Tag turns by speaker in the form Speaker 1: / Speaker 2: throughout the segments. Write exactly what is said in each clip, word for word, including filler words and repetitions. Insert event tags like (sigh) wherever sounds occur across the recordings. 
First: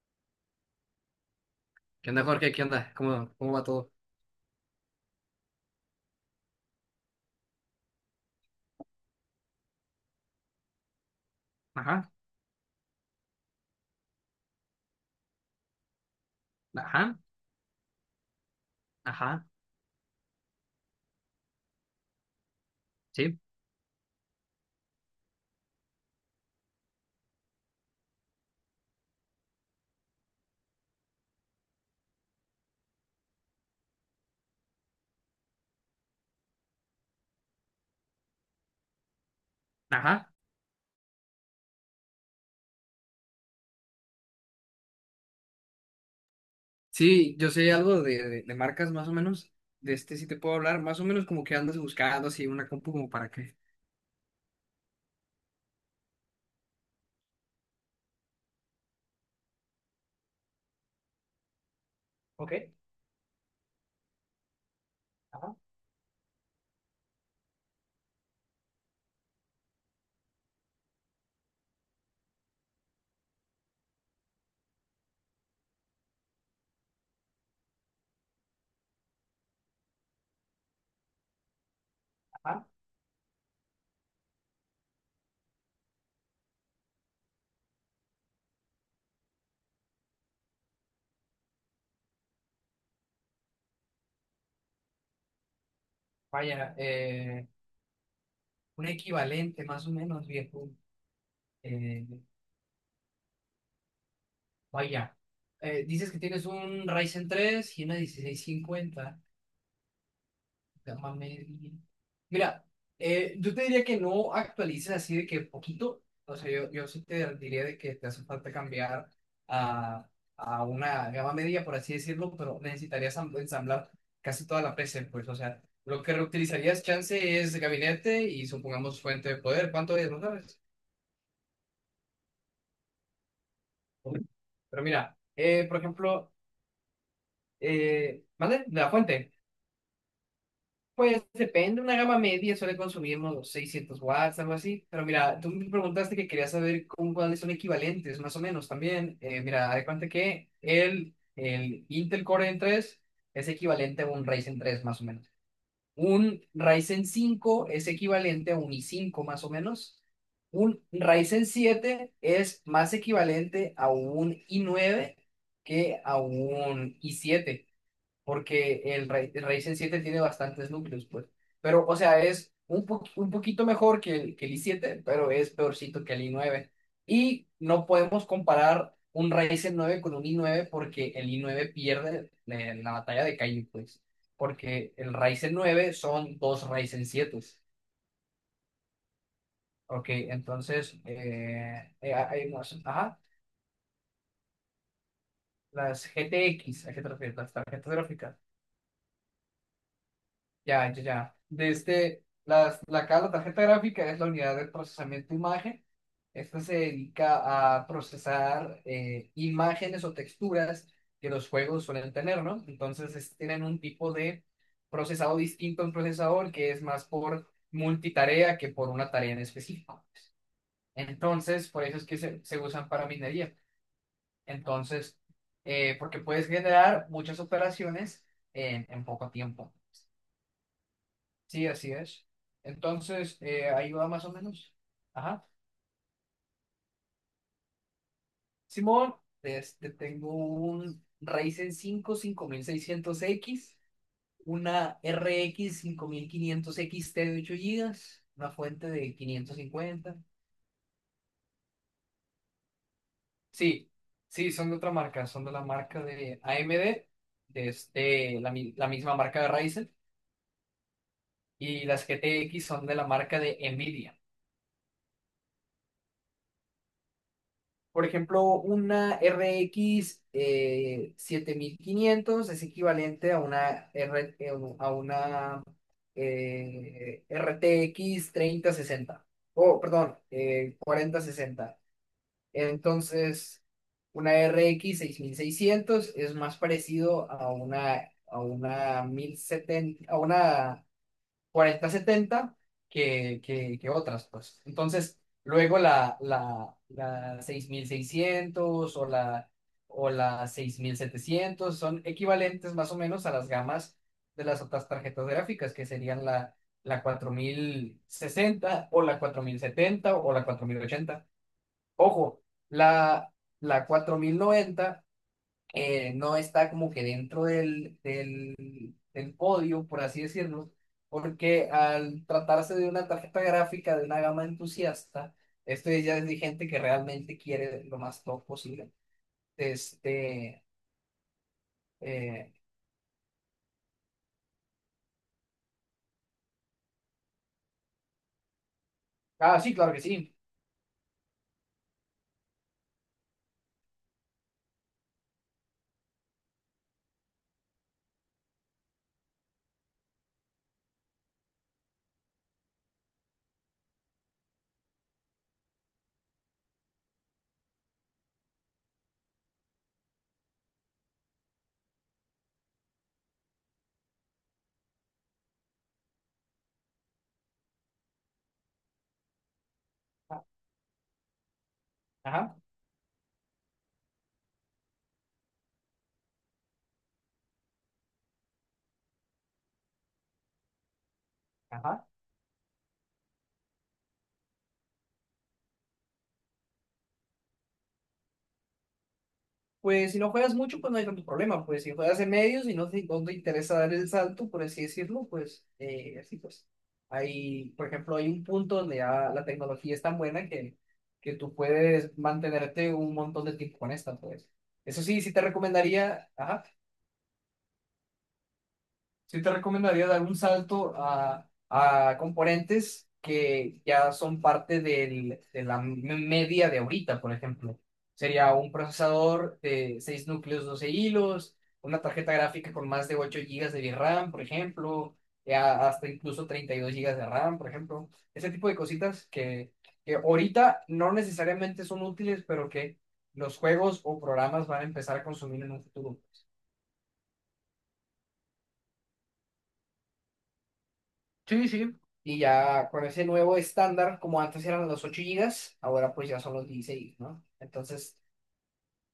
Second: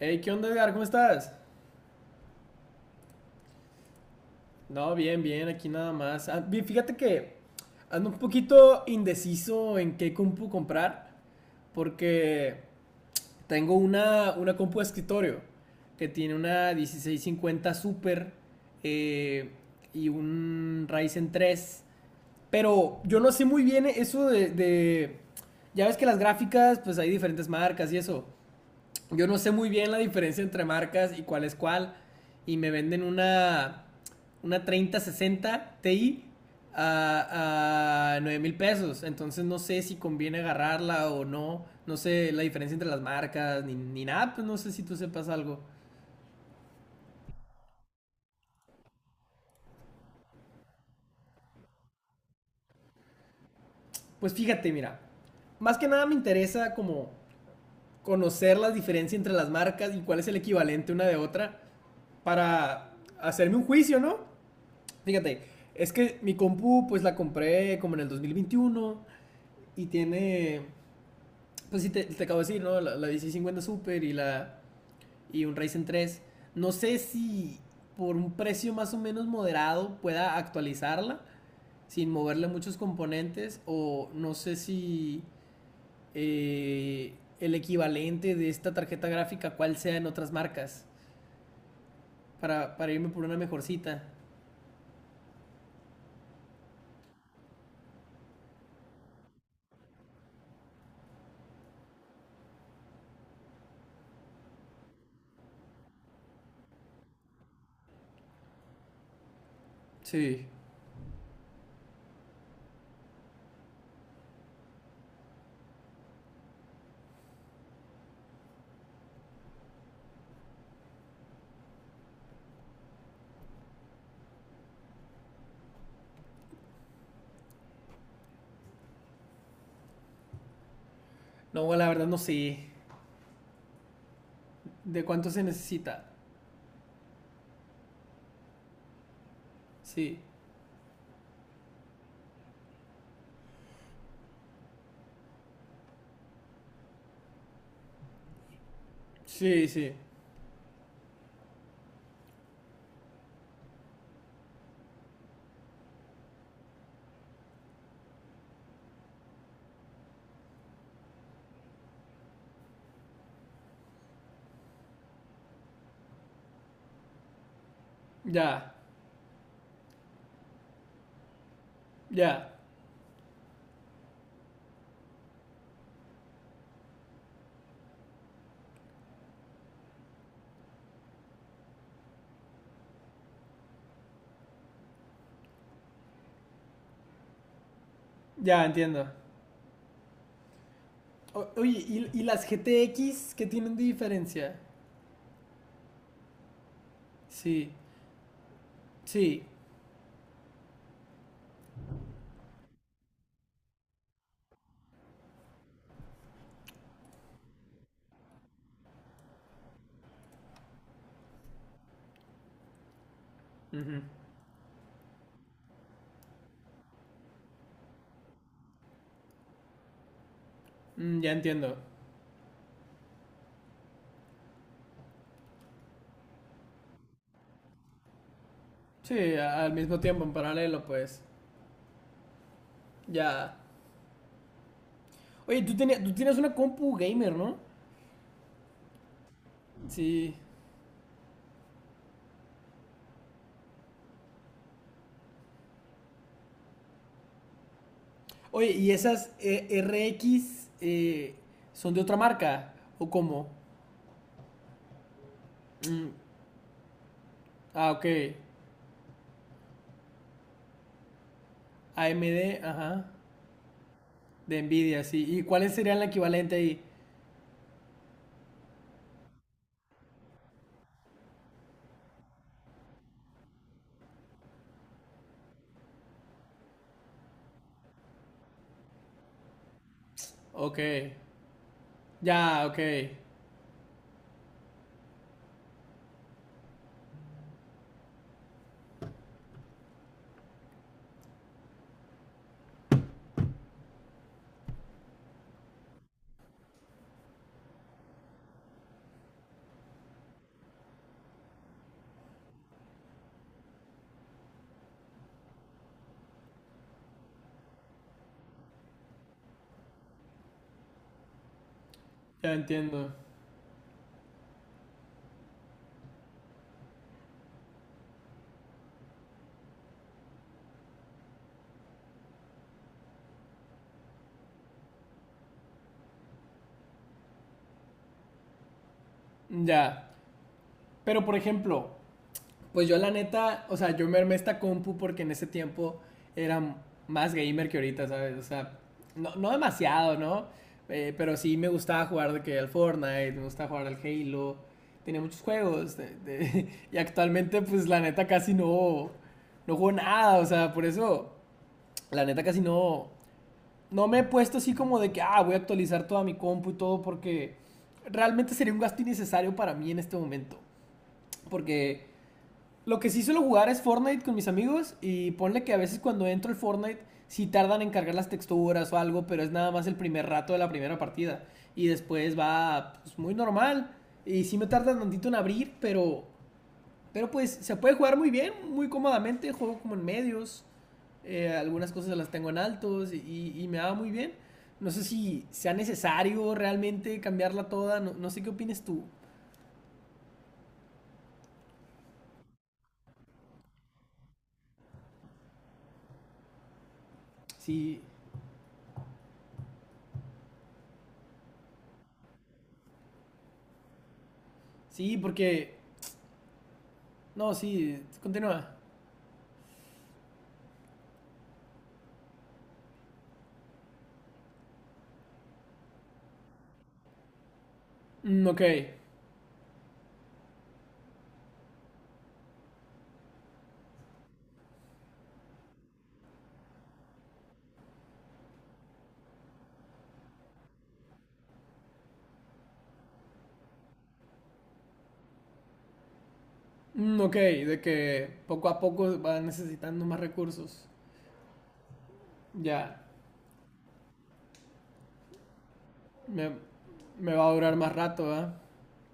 Speaker 1: Hey, ¿qué onda, Edgar? ¿Cómo estás?
Speaker 2: ¿Qué onda, Jorge? ¿Qué onda? ¿Cómo, cómo va todo?
Speaker 1: No, bien, bien, aquí nada más. Ah, vi- Fíjate que ando un poquito indeciso en qué compu comprar,
Speaker 2: Ajá,
Speaker 1: porque tengo una, una compu de escritorio que tiene una
Speaker 2: ajá,
Speaker 1: dieciséis cincuenta Super
Speaker 2: ajá,
Speaker 1: eh, y un Ryzen tres. Pero yo no
Speaker 2: sí,
Speaker 1: sé muy bien eso de, de- Ya ves que las gráficas, pues hay diferentes marcas y eso. Yo no sé muy bien la diferencia entre marcas y cuál es cuál. Y me venden una, una treinta sesenta Ti a, a nueve mil pesos. Entonces no sé si
Speaker 2: ajá.
Speaker 1: conviene agarrarla o no. No sé la diferencia entre las marcas ni, ni nada. Pues no sé si tú sepas algo.
Speaker 2: Sí, yo sé algo de, de, de marcas más o menos. De este sí te puedo hablar, más o menos como que andas buscando así una compu como para qué.
Speaker 1: Pues fíjate, mira. Más que nada me interesa como conocer la diferencia entre las marcas y cuál es el equivalente una de otra
Speaker 2: Ok,
Speaker 1: para hacerme un juicio, ¿no? Fíjate,
Speaker 2: ajá,
Speaker 1: es que mi compu, pues la compré como en el dos mil veintiuno y tiene, pues sí, te, te acabo de decir, ¿no? La, la dieciséis cincuenta Super y, la, y un Ryzen tres. No sé si por un precio más o menos moderado pueda actualizarla sin moverle
Speaker 2: ajá.
Speaker 1: muchos componentes o no sé si eh, el equivalente de esta tarjeta gráfica cuál sea en otras marcas para, para irme por una mejorcita.
Speaker 2: Vaya, eh, un equivalente más o menos, viejo. Eh, vaya, eh, dices que tienes un Ryzen tres y una dieciséis cincuenta.
Speaker 1: Sí.
Speaker 2: Gama media. Mira, eh, yo te diría que no actualices así de que poquito. O sea, yo, yo sí te diría de que te hace falta cambiar a, a una gama media, por así decirlo, pero necesitarías ensam- ensamblar casi toda la P C, pues. O sea, lo que reutilizarías chance es gabinete y supongamos fuente de poder. ¿Cuánto es? ¿No sabes?
Speaker 1: No, la verdad no sé
Speaker 2: Pero
Speaker 1: de
Speaker 2: mira,
Speaker 1: cuánto se
Speaker 2: eh, por
Speaker 1: necesita.
Speaker 2: ejemplo, eh, ¿vale? La fuente.
Speaker 1: Sí,
Speaker 2: Pues depende, una gama media suele consumir unos seiscientos watts, algo así. Pero mira, tú me preguntaste que querías saber con cuáles son equivalentes, más o menos también. Eh,
Speaker 1: sí,
Speaker 2: mira, haz de
Speaker 1: sí.
Speaker 2: cuenta que el, el Intel Core N tres es equivalente a un Ryzen tres, más o menos. Un Ryzen cinco es equivalente a un i cinco, más o menos. Un Ryzen siete es más equivalente a un i nueve que a un i siete
Speaker 1: Ya,
Speaker 2: porque el, Ra- el Ryzen siete tiene bastantes núcleos, pues. Pero, o sea,
Speaker 1: ya,
Speaker 2: es un, po- un poquito mejor que el, que el i siete, pero es peorcito que el i nueve. Y no podemos comparar un Ryzen nueve con un i nueve porque el i nueve pierde, eh, la batalla de Kaizen, pues. Porque el Ryzen nueve son dos Ryzen siete.
Speaker 1: ya entiendo.
Speaker 2: Ok, entonces,
Speaker 1: O- oye,
Speaker 2: eh,
Speaker 1: ¿y,
Speaker 2: eh,
Speaker 1: y las
Speaker 2: hay
Speaker 1: G
Speaker 2: más.
Speaker 1: T
Speaker 2: Ajá,
Speaker 1: X qué tienen de diferencia?
Speaker 2: las G T X, ¿a qué te refieres? Las
Speaker 1: Sí,
Speaker 2: tarjetas gráficas.
Speaker 1: sí.
Speaker 2: Ya, ya, ya. Desde las, la, ca- la tarjeta gráfica es la unidad de procesamiento de imagen. Esta se dedica a procesar, eh, imágenes o texturas que los juegos suelen tener, ¿no? Entonces es- tienen un
Speaker 1: Ujú,
Speaker 2: tipo de procesado distinto a un procesador que es más por multitarea que por una tarea en específico.
Speaker 1: mm, ya
Speaker 2: Entonces,
Speaker 1: entiendo.
Speaker 2: por eso es que se, se usan para minería. Entonces, eh, porque puedes generar muchas operaciones en en
Speaker 1: Sí,
Speaker 2: poco
Speaker 1: a- al
Speaker 2: tiempo.
Speaker 1: mismo tiempo, en paralelo, pues.
Speaker 2: Sí, así es. Entonces,
Speaker 1: Ya.
Speaker 2: eh, ahí va más o menos. Ajá.
Speaker 1: Oye, tú, tenías- tú tienes una compu gamer, ¿no?
Speaker 2: Simón, este,
Speaker 1: Sí.
Speaker 2: tengo un Ryzen cinco cinco mil seiscientos equis, una R X cinco mil quinientos equis te de ocho gigas, una
Speaker 1: Oye,
Speaker 2: fuente
Speaker 1: ¿y
Speaker 2: de
Speaker 1: esas
Speaker 2: quinientos
Speaker 1: eh, R
Speaker 2: cincuenta.
Speaker 1: X eh, son de otra marca? ¿O cómo?
Speaker 2: Sí, sí, son de otra marca, son de la marca
Speaker 1: Mm,
Speaker 2: de A M D, de
Speaker 1: ah, ok.
Speaker 2: este, la, mi- la misma marca de Ryzen, y
Speaker 1: A
Speaker 2: las
Speaker 1: M D
Speaker 2: G T X son
Speaker 1: ajá.
Speaker 2: de la marca de Nvidia.
Speaker 1: De Nvidia, sí. ¿Y cuál sería el equivalente ahí?
Speaker 2: Por ejemplo, una r RX, eh, siete mil quinientos es equivalente a una, R, eh, a una eh, R T X treinta sesenta. Oh, perdón, eh,
Speaker 1: Ok,
Speaker 2: cuarenta sesenta.
Speaker 1: ya, ok,
Speaker 2: Entonces, una r x seis mil seiscientos es más parecido a una, a una mil setenta, a una cuarenta setenta que, que, que otras, pues. Entonces, luego la, la, la seis mil seiscientos o la, o la seis mil setecientos son equivalentes más o menos a las gamas de las otras tarjetas gráficas, que serían la, la cuarenta sesenta o la cuarenta setenta o la cuarenta ochenta. Ojo,
Speaker 1: ya entiendo.
Speaker 2: la, la cuarenta noventa, eh, no está como que dentro del del del podio, por así decirlo, porque al tratarse de una tarjeta gráfica de una gama entusiasta, esto ya es de gente que realmente quiere lo más top posible.
Speaker 1: Ya,
Speaker 2: Este,
Speaker 1: pero por ejemplo,
Speaker 2: eh,
Speaker 1: pues yo la neta, o sea, yo me armé esta compu porque en ese tiempo era m- más gamer que ahorita, ¿sabes? O sea, no, no
Speaker 2: ah, sí, claro que
Speaker 1: demasiado,
Speaker 2: sí.
Speaker 1: ¿no? Eh, pero sí me gustaba jugar de que al Fortnite, me gustaba jugar al Halo, tenía muchos juegos de- de- (laughs) y actualmente pues la neta casi no, no juego nada, o sea, por eso la neta casi no, no me he puesto así como de que, ah, voy a actualizar toda mi compu y todo porque realmente sería un gasto innecesario para mí en este momento. Porque lo que sí suelo jugar es Fortnite con mis amigos y ponle que a veces cuando entro el Fortnite sí tardan en cargar las texturas o algo, pero es nada más el primer
Speaker 2: Ah,
Speaker 1: rato de la primera partida. Y después
Speaker 2: ajá,
Speaker 1: va pues, muy normal. Y sí me tarda tantito en abrir, pero pero pues se puede jugar muy bien, muy cómodamente. Juego como en medios. Eh, algunas
Speaker 2: ajá.
Speaker 1: cosas las tengo en altos y, y- me va muy bien. No sé si sea necesario realmente cambiarla toda. No, no sé qué opines tú.
Speaker 2: Pues si no juegas mucho, pues no hay tanto problema. Pues si juegas en medios y no te, no te interesa dar el salto, por así decirlo, pues eh, así pues. Hay, por
Speaker 1: Sí,
Speaker 2: ejemplo, hay un punto donde ya la tecnología es tan buena que, que tú puedes mantenerte un montón de tiempo con esta, pues. Eso
Speaker 1: sí,
Speaker 2: sí, sí te
Speaker 1: porque...
Speaker 2: recomendaría, ajá,
Speaker 1: No, sí, continúa.
Speaker 2: sí te recomendaría dar un salto a, a componentes que ya son parte del- de la me- media de ahorita, por ejemplo.
Speaker 1: Mm,
Speaker 2: Sería
Speaker 1: ok.
Speaker 2: un procesador de seis núcleos, doce hilos, una tarjeta gráfica con más de ocho gigas de VRAM, por ejemplo, ya hasta incluso treinta y dos gigas de RAM, por ejemplo. Ese tipo de cositas que, que ahorita no necesariamente son útiles, pero que los juegos o programas van a empezar a consumir en un futuro.
Speaker 1: Mm, ok, de que poco a poco va necesitando más recursos.
Speaker 2: Sí, sí. Y ya
Speaker 1: Ya.
Speaker 2: con ese nuevo estándar, como antes eran los ocho gigas, ahora pues ya
Speaker 1: Me,
Speaker 2: son los dieciséis,
Speaker 1: me
Speaker 2: ¿no?
Speaker 1: va a durar más
Speaker 2: Entonces,
Speaker 1: rato, ¿verdad?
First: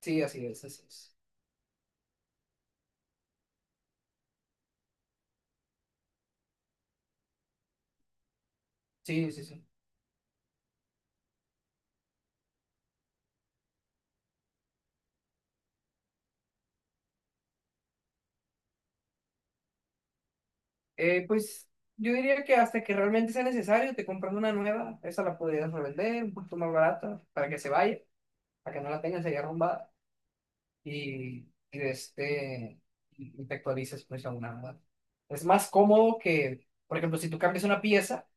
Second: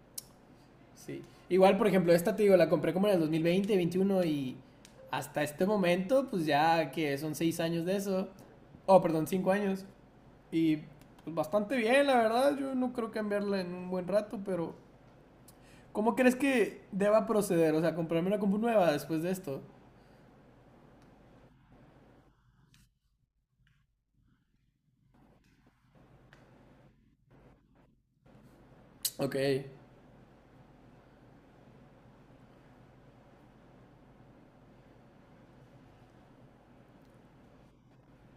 Speaker 2: sí, así es, así es.
Speaker 1: Sí. Igual, por ejemplo, esta te digo, la compré como en el dos mil veinte, veintiuno y hasta este momento, pues ya que son seis años de eso. Oh, perdón,
Speaker 2: Sí, sí,
Speaker 1: cinco
Speaker 2: sí.
Speaker 1: años. Y pues bastante bien, la verdad. Yo no creo cambiarla en un buen rato, pero ¿cómo crees que deba proceder? O sea, comprarme una compu nueva después de esto.
Speaker 2: Eh, pues yo diría que hasta que realmente sea necesario, te compras una nueva, esa la podrías revender un poquito más barata para que se vaya, para que no la tengas
Speaker 1: Ok,
Speaker 2: ahí arrumbada y, y, este, y te actualices pues a una nueva. Es más cómodo que, por ejemplo, si tú cambias una pieza,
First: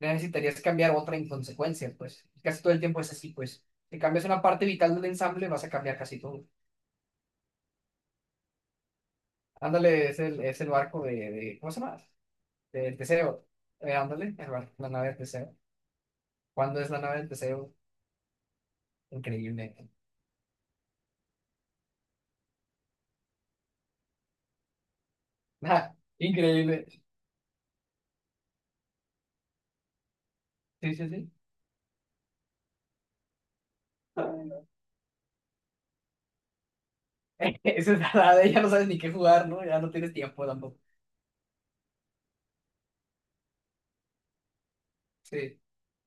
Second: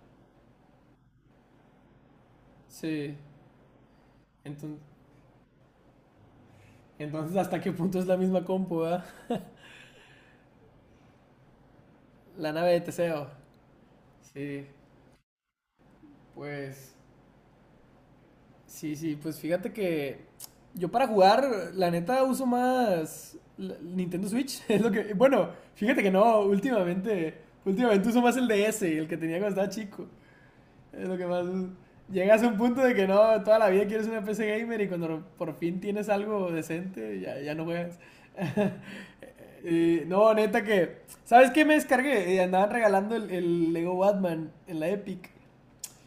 Speaker 2: necesitarías cambiar otra en consecuencia, pues. Casi todo el tiempo es
Speaker 1: sí.
Speaker 2: así, pues. Si cambias una parte
Speaker 1: Enton-
Speaker 2: vital del ensamble, vas a cambiar casi todo.
Speaker 1: Entonces, ¿hasta qué punto es la misma compu, ah?
Speaker 2: Ándale, es el, es el barco de, de- ¿cómo se llama?
Speaker 1: La nave de
Speaker 2: Del
Speaker 1: Teseo.
Speaker 2: Teseo. Eh, ándale, el
Speaker 1: Sí,
Speaker 2: barco, la nave del Teseo. ¿Cuándo es
Speaker 1: pues
Speaker 2: la nave del Teseo?
Speaker 1: sí, sí, pues
Speaker 2: Increíble.
Speaker 1: fíjate
Speaker 2: (laughs)
Speaker 1: que yo para jugar, la neta, uso más la- Nintendo Switch. (laughs) Es lo que, bueno,
Speaker 2: Ah,
Speaker 1: fíjate que no,
Speaker 2: increíble.
Speaker 1: últimamente, últimamente uso más el D S, el que tenía cuando estaba chico.
Speaker 2: Sí,
Speaker 1: Es
Speaker 2: sí,
Speaker 1: lo que
Speaker 2: sí.
Speaker 1: más uso. Llegas a un punto de que no, toda la vida quieres una P C
Speaker 2: (laughs)
Speaker 1: gamer y cuando por fin tienes algo decente, ya, ya no
Speaker 2: Esa
Speaker 1: juegas.
Speaker 2: es la de ya no sabes ni qué
Speaker 1: (laughs)
Speaker 2: jugar, ¿no? Ya no
Speaker 1: Eh,
Speaker 2: tienes
Speaker 1: no,
Speaker 2: tiempo
Speaker 1: neta
Speaker 2: tampoco.
Speaker 1: que, ¿sabes qué me descargué? Eh, andaban regalando el, el Lego Batman en la Epic.
Speaker 2: Sí.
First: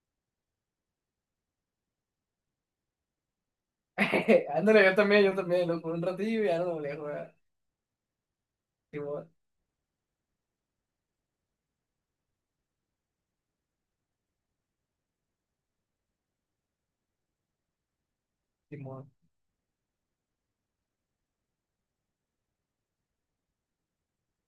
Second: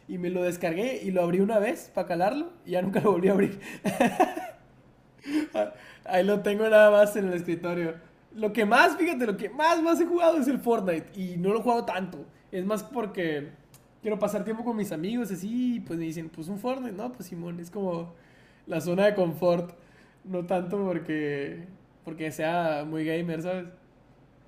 Speaker 1: Y me lo descargué y lo abrí una vez para calarlo y ya nunca lo volví a abrir.
Speaker 2: (laughs) Ándale, yo también, yo
Speaker 1: (laughs)
Speaker 2: también, lo jugué un
Speaker 1: Ahí lo
Speaker 2: ratillo y ya no
Speaker 1: tengo
Speaker 2: lo volví
Speaker 1: nada
Speaker 2: a
Speaker 1: más en el
Speaker 2: jugar.
Speaker 1: escritorio. Lo que más, fíjate,
Speaker 2: Simón,
Speaker 1: lo que más más he jugado es el Fortnite y no lo he jugado tanto. Es más porque quiero pasar tiempo con mis amigos así y pues me dicen, pues un Fortnite, no, pues Simón, es como la zona
Speaker 2: Simón.
Speaker 1: de confort. No tanto porque, porque sea muy gamer, ¿sabes?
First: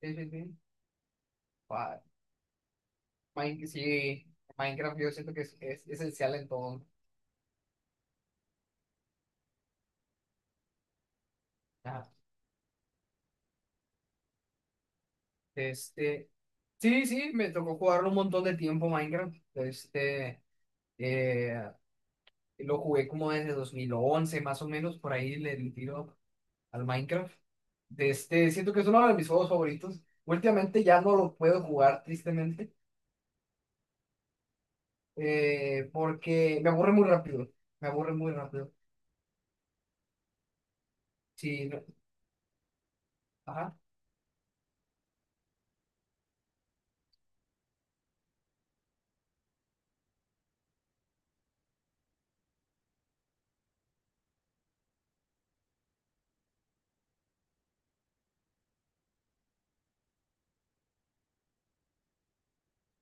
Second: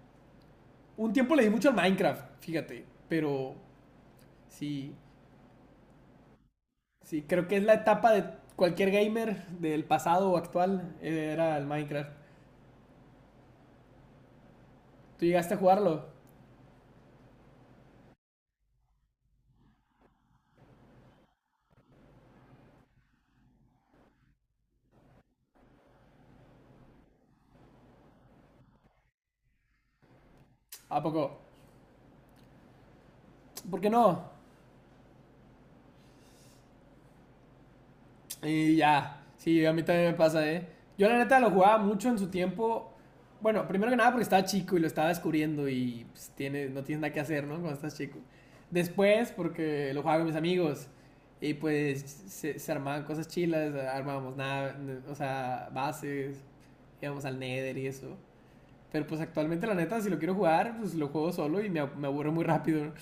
Speaker 2: Sí, sí, sí.
Speaker 1: Un tiempo le di mucho al Minecraft, fíjate, pero
Speaker 2: Mine- sí,
Speaker 1: sí,
Speaker 2: Minecraft yo siento que es, es esencial en todo.
Speaker 1: sí, creo que es la etapa de cualquier gamer del pasado o actual, eh, era el
Speaker 2: Ajá.
Speaker 1: Minecraft. ¿Tú llegaste a jugarlo?
Speaker 2: Este, sí, sí, me tocó jugarlo un montón de tiempo Minecraft. Este, eh, lo jugué como desde dos mil once más o menos, por ahí le di tiro al Minecraft. De este, siento que es uno de mis juegos favoritos. Últimamente ya
Speaker 1: ¿A
Speaker 2: no
Speaker 1: poco?
Speaker 2: lo puedo jugar, tristemente,
Speaker 1: ¿Por qué no?
Speaker 2: eh, porque me aburre muy rápido. Me aburre muy rápido.
Speaker 1: Y ya, sí, a mí también me pasa, ¿eh? Yo la neta lo
Speaker 2: Sí,
Speaker 1: jugaba
Speaker 2: no-
Speaker 1: mucho en su tiempo. Bueno,
Speaker 2: ajá.
Speaker 1: primero que nada porque estaba chico y lo estaba descubriendo y pues, tiene, no tienes nada que hacer, ¿no? Cuando estás chico. Después porque lo jugaba con mis amigos y pues se, se armaban cosas chilas, armábamos nada, o sea, bases, íbamos al Nether y eso. Pero pues actualmente, la neta, si lo quiero jugar, pues lo juego solo y me, me aburro muy rápido. ¿No?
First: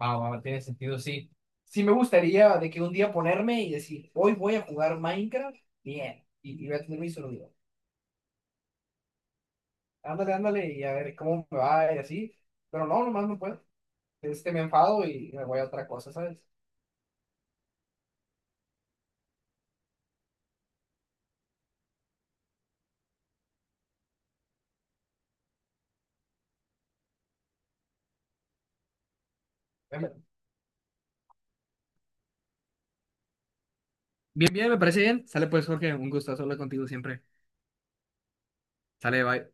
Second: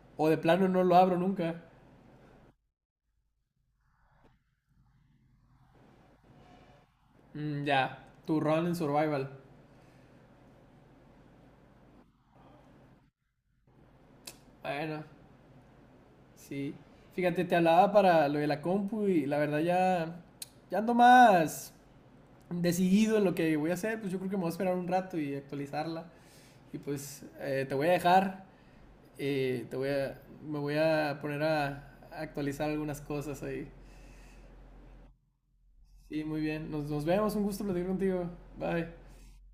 Speaker 2: Va,
Speaker 1: O de
Speaker 2: va, tiene
Speaker 1: plano no lo
Speaker 2: sentido,
Speaker 1: abro
Speaker 2: sí.
Speaker 1: nunca.
Speaker 2: Sí me gustaría de que un día ponerme y decir, hoy voy a jugar Minecraft, bien, y, y voy a tener mi celular.
Speaker 1: Mm, ya, tu rol en Survival.
Speaker 2: Ándale, ándale, y a ver cómo me va y así. Pero no, nomás no puedo. Este, me
Speaker 1: Bueno,
Speaker 2: enfado y me voy a otra cosa, ¿sabes?
Speaker 1: sí. Fíjate, te hablaba para lo de la compu y la verdad ya, ya ando más decidido en lo que voy a hacer. Pues yo creo que me voy a esperar un rato y actualizarla. Y pues eh, te voy a dejar. Eh, te voy
Speaker 2: Me-
Speaker 1: a, me voy a poner a, a actualizar algunas cosas ahí.
Speaker 2: Bien, bien, me parece bien. Sale pues, Jorge, un
Speaker 1: Sí,
Speaker 2: gusto
Speaker 1: muy
Speaker 2: hablar
Speaker 1: bien.
Speaker 2: contigo
Speaker 1: Nos, nos
Speaker 2: siempre.
Speaker 1: vemos. Un gusto platicar contigo. Bye.
Speaker 2: Sale, bye.